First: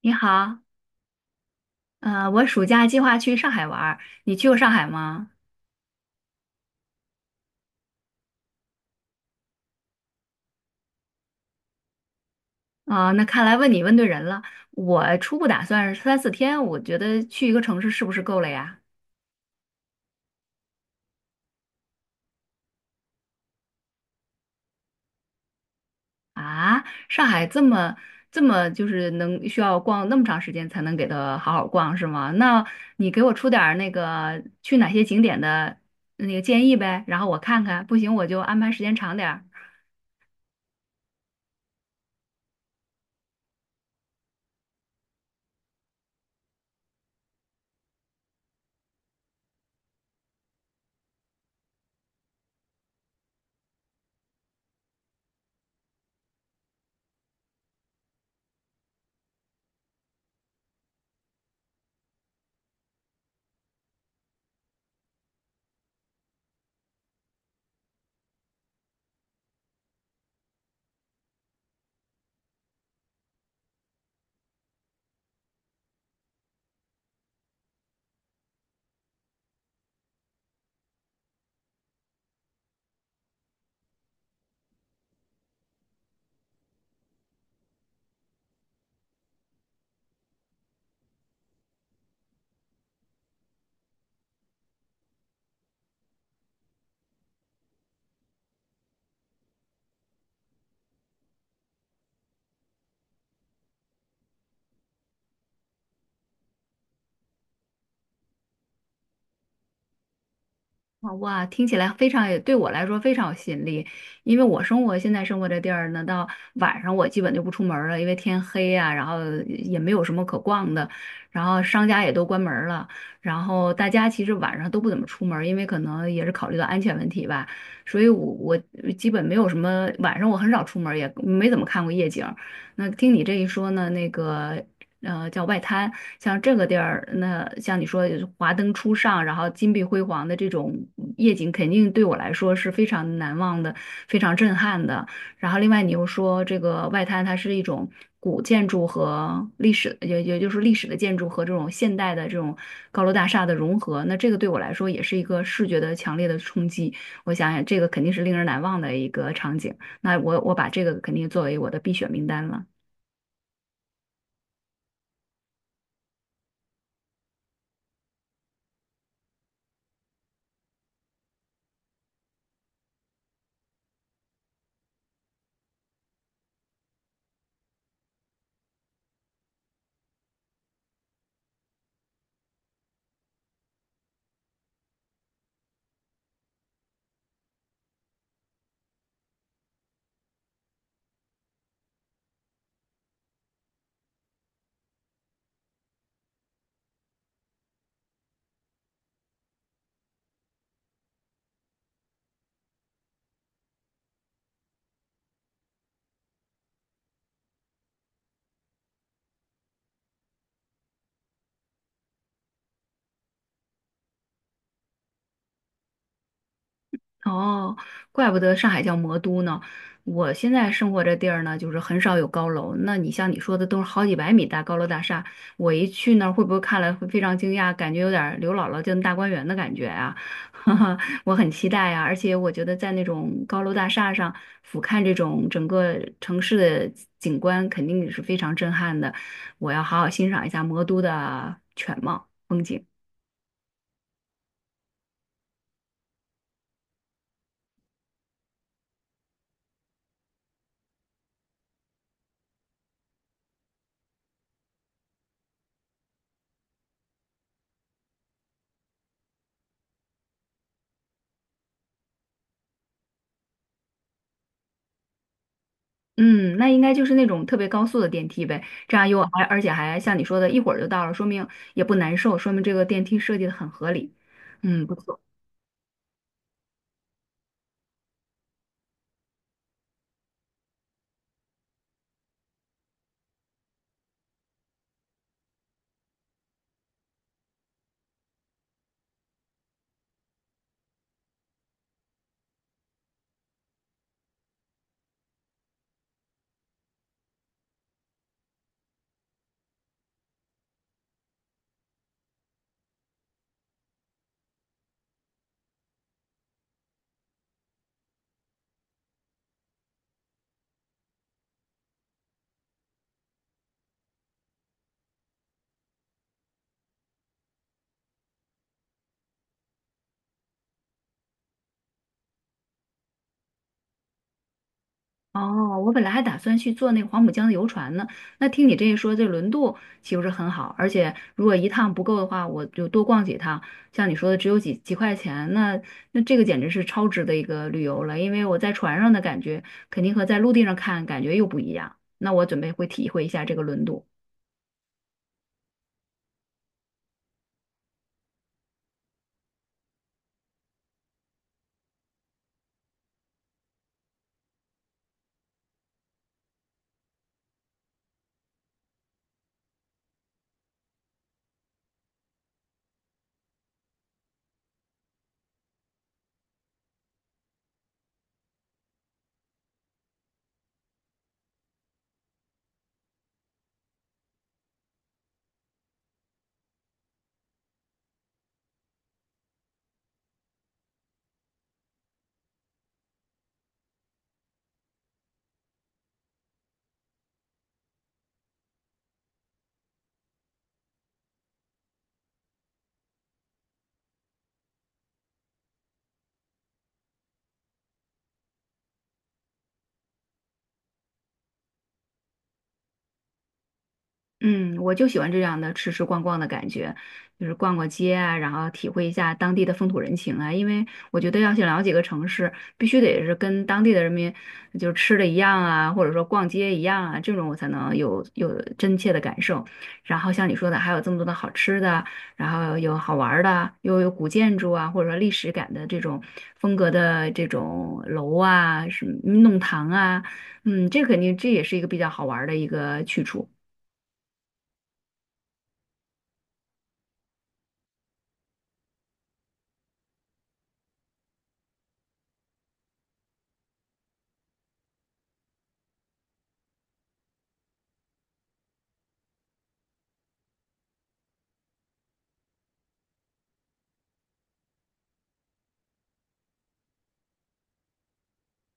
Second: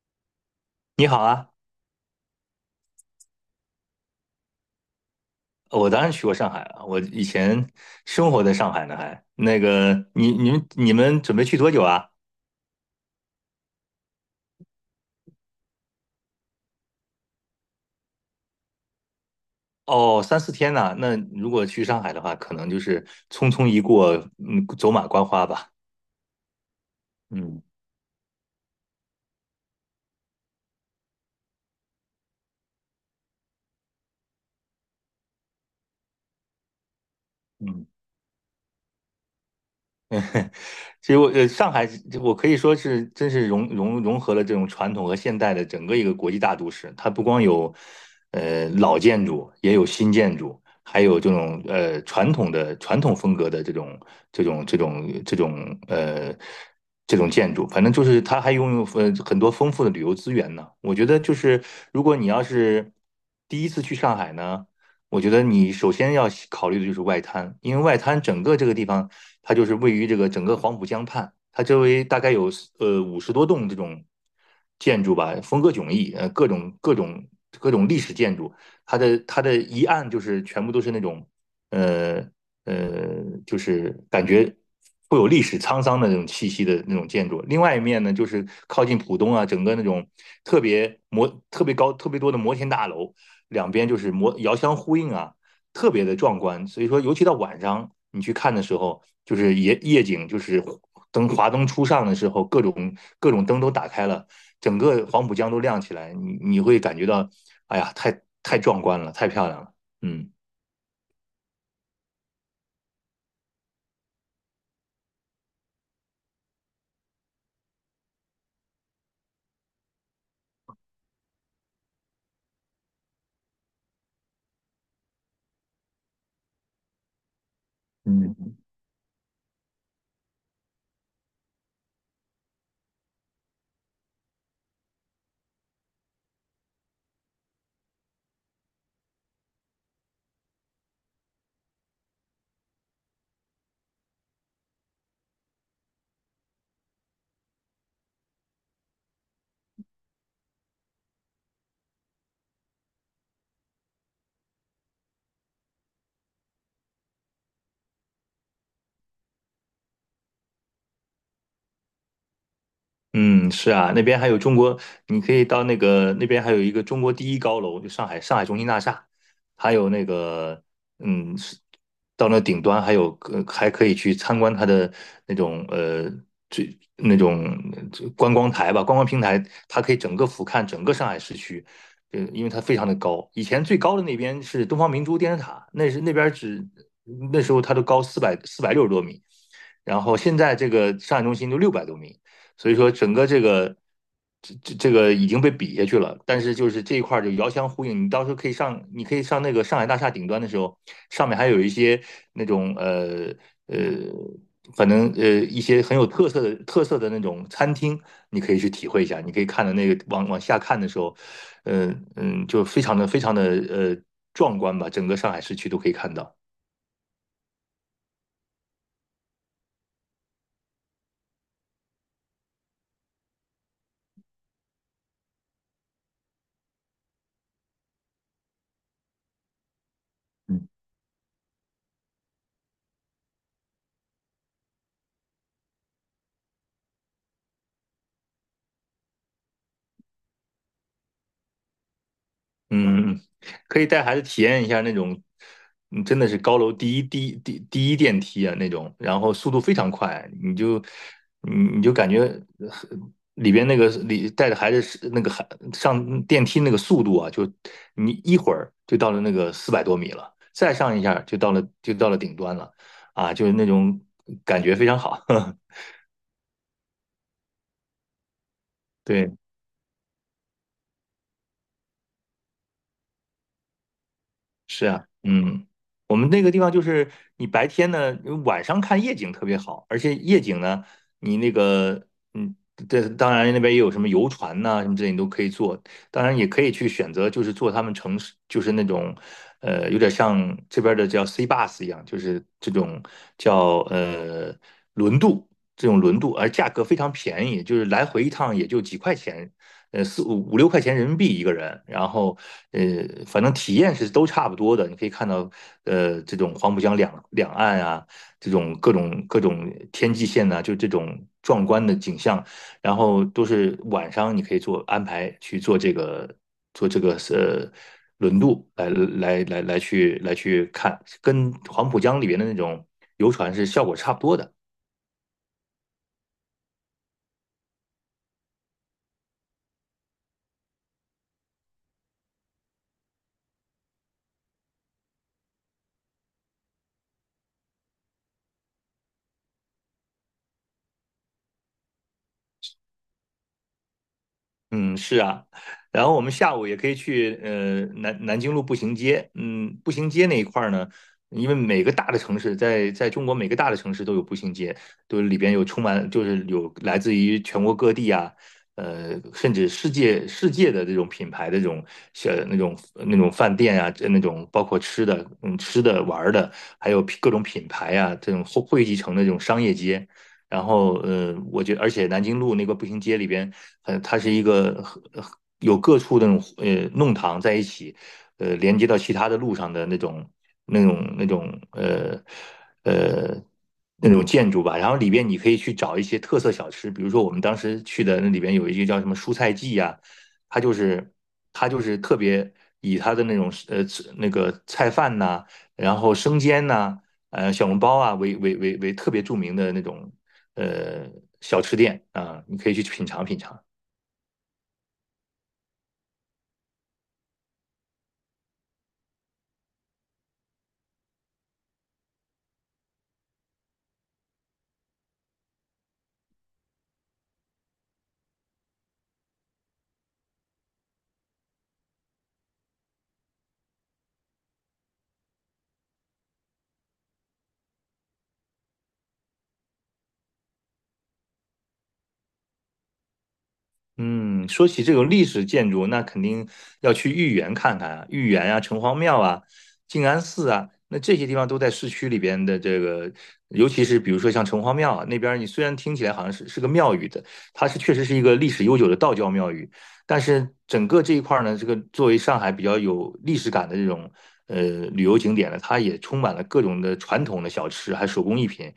你好，你好啊。我暑假计划去上海玩儿，你去过上海吗？我当然去过上海了，我以前生活在上海呢还。那个，你们准备去多久啊？啊、那看来问你问对人了。我初步打算是三四天，我觉得去一个城市是不是够了呀？哦，三四天呢，那如果去上海的话，可能就是匆匆一过，走马观花吧。啊，上海这嗯么这么就是能需要逛那么长时间才能给它好好逛是吗？那你给我出点儿那个去哪些景点的那个建议呗，然后我看看，嗯。不行我就安排时间长点儿。其实我上海我可以说是真是融合了这种传统和现代的整个一个国际大都市。它不光有老建筑，也有新建筑，还有这种传统风格的这种这种这种呃这种建筑。反正就是它还拥有很多丰富的旅游资源呢。我觉得就是如果你要是第一次去上海呢，我觉得你首先要考虑的就是外滩。因为外滩整个这个地方它就是位于这个整个黄浦江畔，它周围大概有50多栋这种建筑吧，风格迥异，各种历史建筑。它的一岸就是全部都是那种呃，就是感觉。会有历史沧桑的那种气息的那种建筑，另外一面呢，就是靠近浦东啊，整个那种特别高、特别多的摩天大楼，两边就是遥相呼应啊，特别的壮观。所以说，尤其到晚上你去看的时候，就是夜景，就是华灯初上的时候，各种灯都打开了，整个黄浦江都亮起来，你会感觉到，哎呀，太壮观了，太漂亮了。嗯好哇，听起来非常，也对我来说非常有吸引力，因为我现在生活这地儿呢，到晚上我基本就不出门儿了，因为天黑啊，然后也没有什么可逛的，然后商家也都关门儿了，然后大家其实晚上都不怎么出门儿因为可能也是考虑到安全问题吧，所以我嗯。我基本没有什么晚上我很少出门儿也没怎么看过夜景儿。那听你这一说呢，那个叫外滩，像这个地儿，那像你说华灯初上，然后金碧辉煌的这种夜景，肯定对我来说是非常难忘的，非常震撼的。然后另外你又说这个外滩，它是一种古建筑和历史，也就是历史的建筑和这种现代的这种高楼大厦的融合，那这个对我来说也是一个视觉的强烈的冲击。我想想，这个肯定是令人难忘的一个场景。那我把这个肯定作为我的必选名单了。嗯，是啊，那边还有中国，你可以到那个那边还有一个中国第一高楼，就上海中心大厦，还有那个，是到那顶端还有还可以去参观它的那种呃那种观光台吧，观光平台，它可以整个俯瞰整个上海市区。因为它非常的高，以前最高的那边是东方明珠电视塔，那是那边只那时候它都高四百六十多米，然后现在这个上海中心都600多米。所以说整个这个这个已经被比下去了，但是就是这一块儿就遥相呼应。你到时候可以上那个上海大厦顶端的时候，上面还有一些那种呃，反正一些很有特色的那种餐厅，你可以去体会一下。你可以看到那个往下看的时候，就非常的壮观吧，整个上海市区都可以看到。哦，怪不得上海叫魔都呢。我现在生活这地儿呢，就是很少有高楼。那你像你说的，都是好几百米大高楼大厦。我一去那儿，会不会看了会非常惊讶，感觉有点儿刘姥姥进大观园的感觉啊？嗯。哈哈，我很期待啊！而且我觉得在那种高楼大厦上俯瞰这种整个城市的景观，肯定也是非常震撼的。我要好好欣赏一下魔都的全貌风景。嗯，嗯嗯可以带孩子体验一下那种，真的是高楼第一电梯啊那种，然后速度非常快，你就感觉呃里边那个里带着孩子是那个孩上电梯那个速度啊，就你一会儿就到了那个400多米了，再上一下就到了顶端了，啊，就是那种感觉非常好。嗯，那应该就是那种特别高速的电梯呗，这样又对。而而且还像你说的，一会儿就到了，说明也不难受，说明这个电梯设计的很合理。嗯，是不啊，错。我们那个地方就是你白天呢，晚上看夜景特别好，而且夜景呢，你那个，嗯，这当然那边也有什么游船呐、什么之类，你都可以坐。当然也可以去选择，就是坐他们城市，就是那种，有点像这边的叫 C bus 一样，就是这种叫轮渡，这种轮渡，而价格非常便宜，就是来回一趟也就几块钱，四五五六块钱人民币一个人，然后呃反正体验是都差不多的。你可以看到这种黄浦江两岸啊，这种各种天际线呐、就这种壮观的景象，然后都是晚上你可以做安排去做这个做这个呃轮渡来来去去看，跟黄浦江里边的那种游船是效果差不多的。哦，我本来还打算去坐那个黄浦江的游船呢，那听你这一说，这轮渡岂不是很好？而且如果一趟不够的话，我就多逛几趟。像你说的，只有几块钱，那这个简直是超值的一个旅游了，因为我在船上的感觉肯定和在陆地上看感觉又不一样。那我准备会体会一下这个轮渡。嗯，是啊，然后我们下午也可以去南京路步行街。嗯，步行街那一块儿呢，因为每个大的城市在中国每个大的城市都有步行街，都里边有充满就是有来自于全国各地啊，甚至世界的这种品牌的这种小那种那种饭店啊，这那种包括吃的，吃的玩儿的，还有各种品牌啊，这种汇集成的这种商业街。然后我觉得而且南京路那个步行街里边，它是一个有各处的那种弄堂在一起，连接到其他的路上的那种那种呃呃那种建筑吧。然后里边你可以去找一些特色小吃，比如说我们当时去的那里边有一个叫什么蔬菜记呀，它就是它就是特别以它的那种那个菜饭呐、然后生煎呐、小笼包啊为特别著名的那种呃小吃店啊，你可以去品尝品尝。嗯，我就喜欢这样的吃吃逛逛的感觉，就是逛逛街啊，然后体会一下当地的风土人情啊。因为我觉得要想了解一个城市，必须得是跟当地的人民就是吃的一样啊，或者说逛街一样啊，这种我才能有真切的感受。然后像你说的，还有这么多的好吃的，然后有好玩儿的，又有古建筑啊，或者说历史感的这种风格的这种楼啊，什么弄堂啊，嗯，这肯定这也是一个比较好玩儿的一个去处。嗯，说起这种历史建筑，那肯定要去豫园看看啊。豫园啊、城隍庙啊、静安寺啊，那这些地方都在市区里边的这个。尤其是比如说像城隍庙啊那边儿，你虽然听起来好像是个庙宇的，它确实是一个历史悠久的道教庙宇，但是整个这一块儿呢，这个作为上海比较有历史感的这种呃旅游景点呢，它也充满了各种的传统的小吃，还有手工艺品。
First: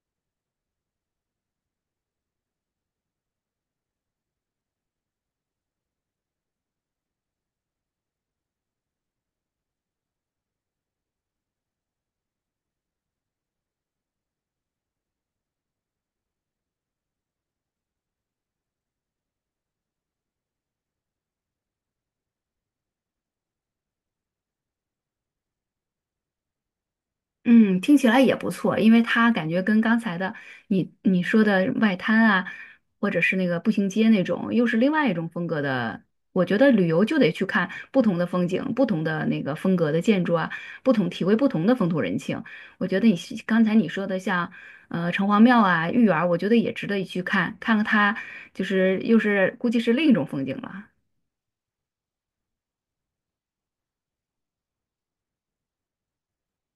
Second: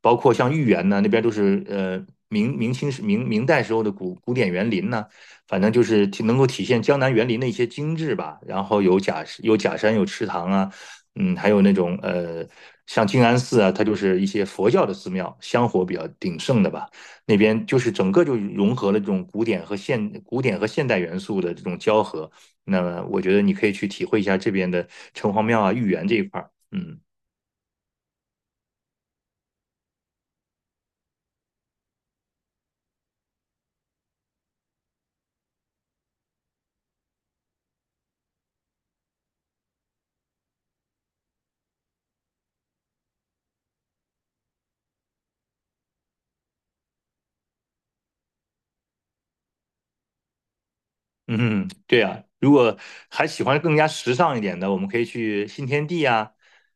包括像豫园呢，那边都是明代时候的古典园林呢，反正就是能够体现江南园林的一些精致吧。然后有假山，有池塘啊。还有那种像静安寺啊，它就是一些佛教的寺庙，香火比较鼎盛的吧。那边就是整个就融合了这种古典和现代元素的这种交合。那么我觉得你可以去体会一下这边的城隍庙啊、豫园这一块儿。嗯。嗯，听起来也不错，因为它感觉跟刚才的你说的外滩啊，或者是那个步行街那种，又是另外一种风格的。我觉得旅游就得去看不同的风景、不同的那个风格的建筑啊，不同体会不同的风土人情。我觉得你是刚才你说的像城隍庙啊、豫园儿我觉得也值得一去看，看看它就是又是估计是另一种风景了。嗯，对啊，如果还喜欢更加时尚一点的，我们可以去新天地啊，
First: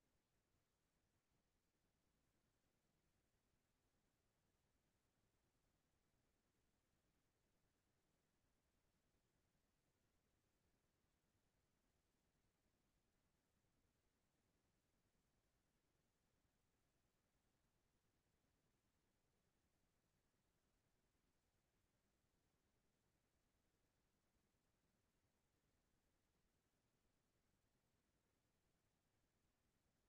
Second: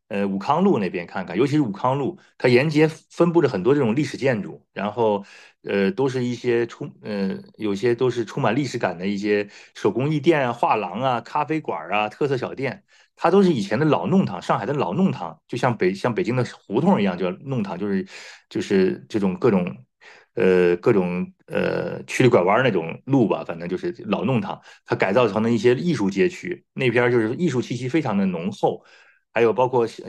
武康路那边看看。尤其是武康路，它沿街分布着很多这种历史建筑，然后，呃，都是一些充，呃，有些都是充满历史感的一些手工艺店啊、画廊啊、咖啡馆啊、特色小店。它都是以前的老弄堂，上海的老弄堂，就像像北京的胡同一样，叫弄堂，就是这种各种曲里拐弯那种路吧，反正就是老弄堂，它改造成了一些艺术街区，那边就是艺术气息非常的浓厚。还有包括是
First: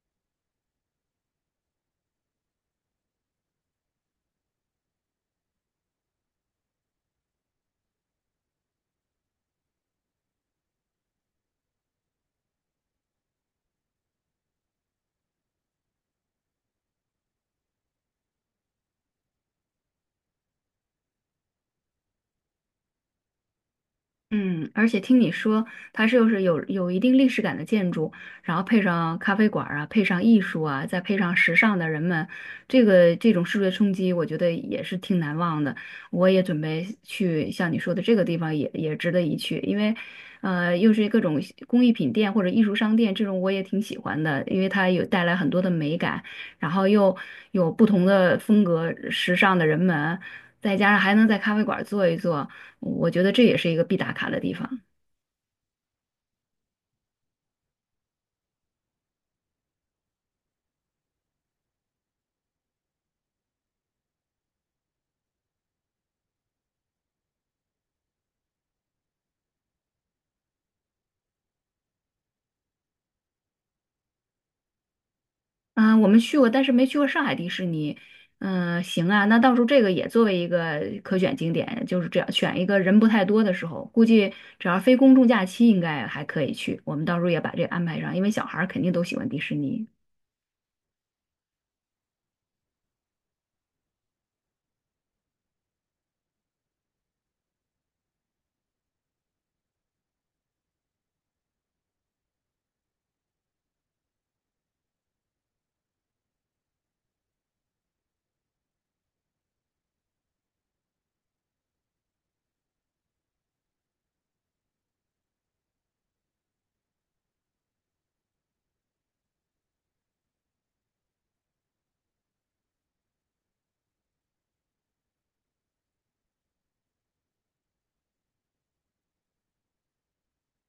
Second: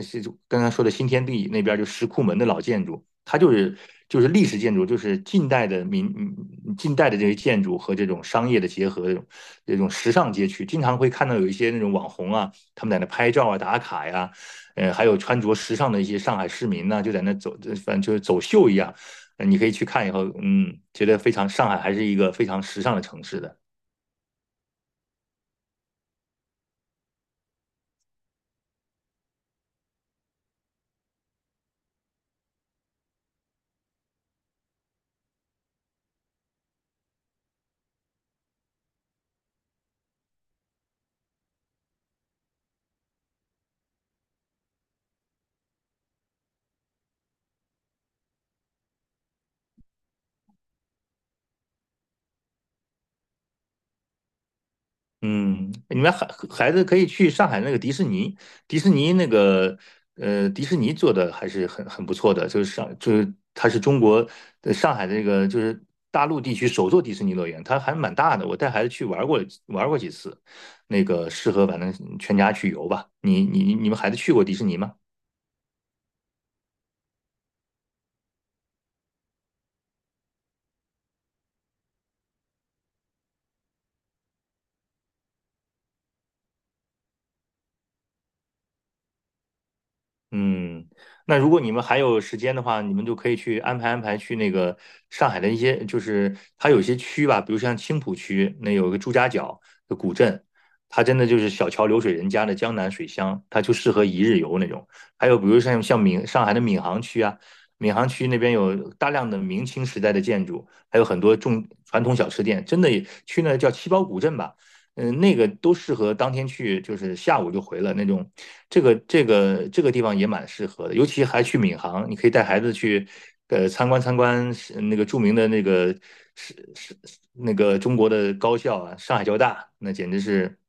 刚才说的新天地那边就石库门的老建筑，它就是历史建筑，就是近代的这些建筑和这种商业的结合，这种时尚街区，经常会看到有一些那种网红啊。他们在那拍照啊、打卡呀、啊，还有穿着时尚的一些上海市民呢，啊就在那走，反正就是走秀一样。你可以去看以后，觉得非常上海还是一个非常时尚的城市的。嗯，而且听你说，它是又是有一定历史感的建筑，然后配上咖啡馆儿啊，配上艺术啊，再配上时尚的人们，这个这种视觉冲击，我觉得也是挺难忘的。我也准备去像你说的这个地方也，也值得一去，因为，又是各种工艺品店或者艺术商店，这种我也挺喜欢的，因为它有带来很多的美感，然后又有不同的风格、时尚的人们。再加上还能在咖啡馆坐一坐，我觉得这也是一个必打卡的地方。嗯，你们孩子可以去上海那个迪士尼。迪士尼那个，迪士尼做的还是很不错的。就是就是它是中国上海的那个就是大陆地区首座迪士尼乐园，它还蛮大的，我带孩子去玩过几次，那个适合反正全家去游吧。你们孩子去过迪士尼吗？啊、我们去过，但是没去过上海迪士尼。嗯、行啊，那到时候这个也作为一个可选景点，就是这样选一个人不太多的时候，估计只要非公众假期，应该还可以去。我们到时候也把这个安排上，因为小孩儿肯定都喜欢迪士尼。嗯，那如果你们还有时间的话，你们就可以去安排安排去那个上海的一些，就是它有一些区吧，比如像青浦区，那有一个朱家角的古镇，它真的就是小桥流水人家的江南水乡，它就适合一日游那种。还有比如像上海的闵行区啊，闵行区那边有大量的明清时代的建筑，还有很多重传统小吃店，真的也去那叫七宝古镇吧。那个都适合当天去，就是下午就回了那种。这个地方也蛮适合的，尤其还去闵行，你可以带孩子去，参观参观是那个著名的那个是是中国的高校啊，上海交大，那简直是，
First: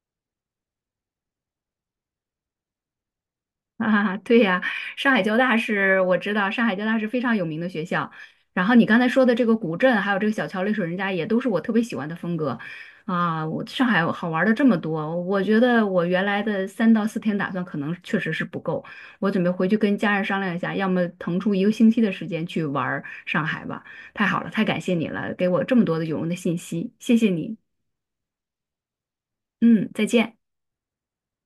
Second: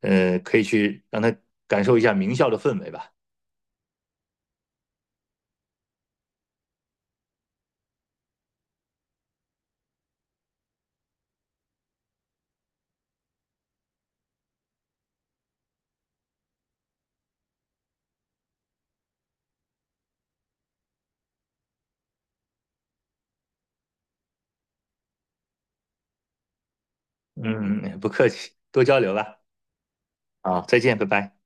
可以去让他感受一下名校的氛围吧。啊，对呀，上海交大是我知道，上海交大是非常有名的学校。然后你刚才说的这个古镇，还有这个小桥流水人家，也都是我特别喜欢的风格啊。我上海好玩的这么多，我觉得我原来的3到4天打算可能确实是不够，我准备回去跟家人商量一下，要么腾出一个星期的时间去玩儿上海吧。太好了，太感谢你了，给我这么多的有用的信息，谢谢嗯，你。嗯嗯，不客气，多交流吧。嗯，再见。啊，再见，拜拜。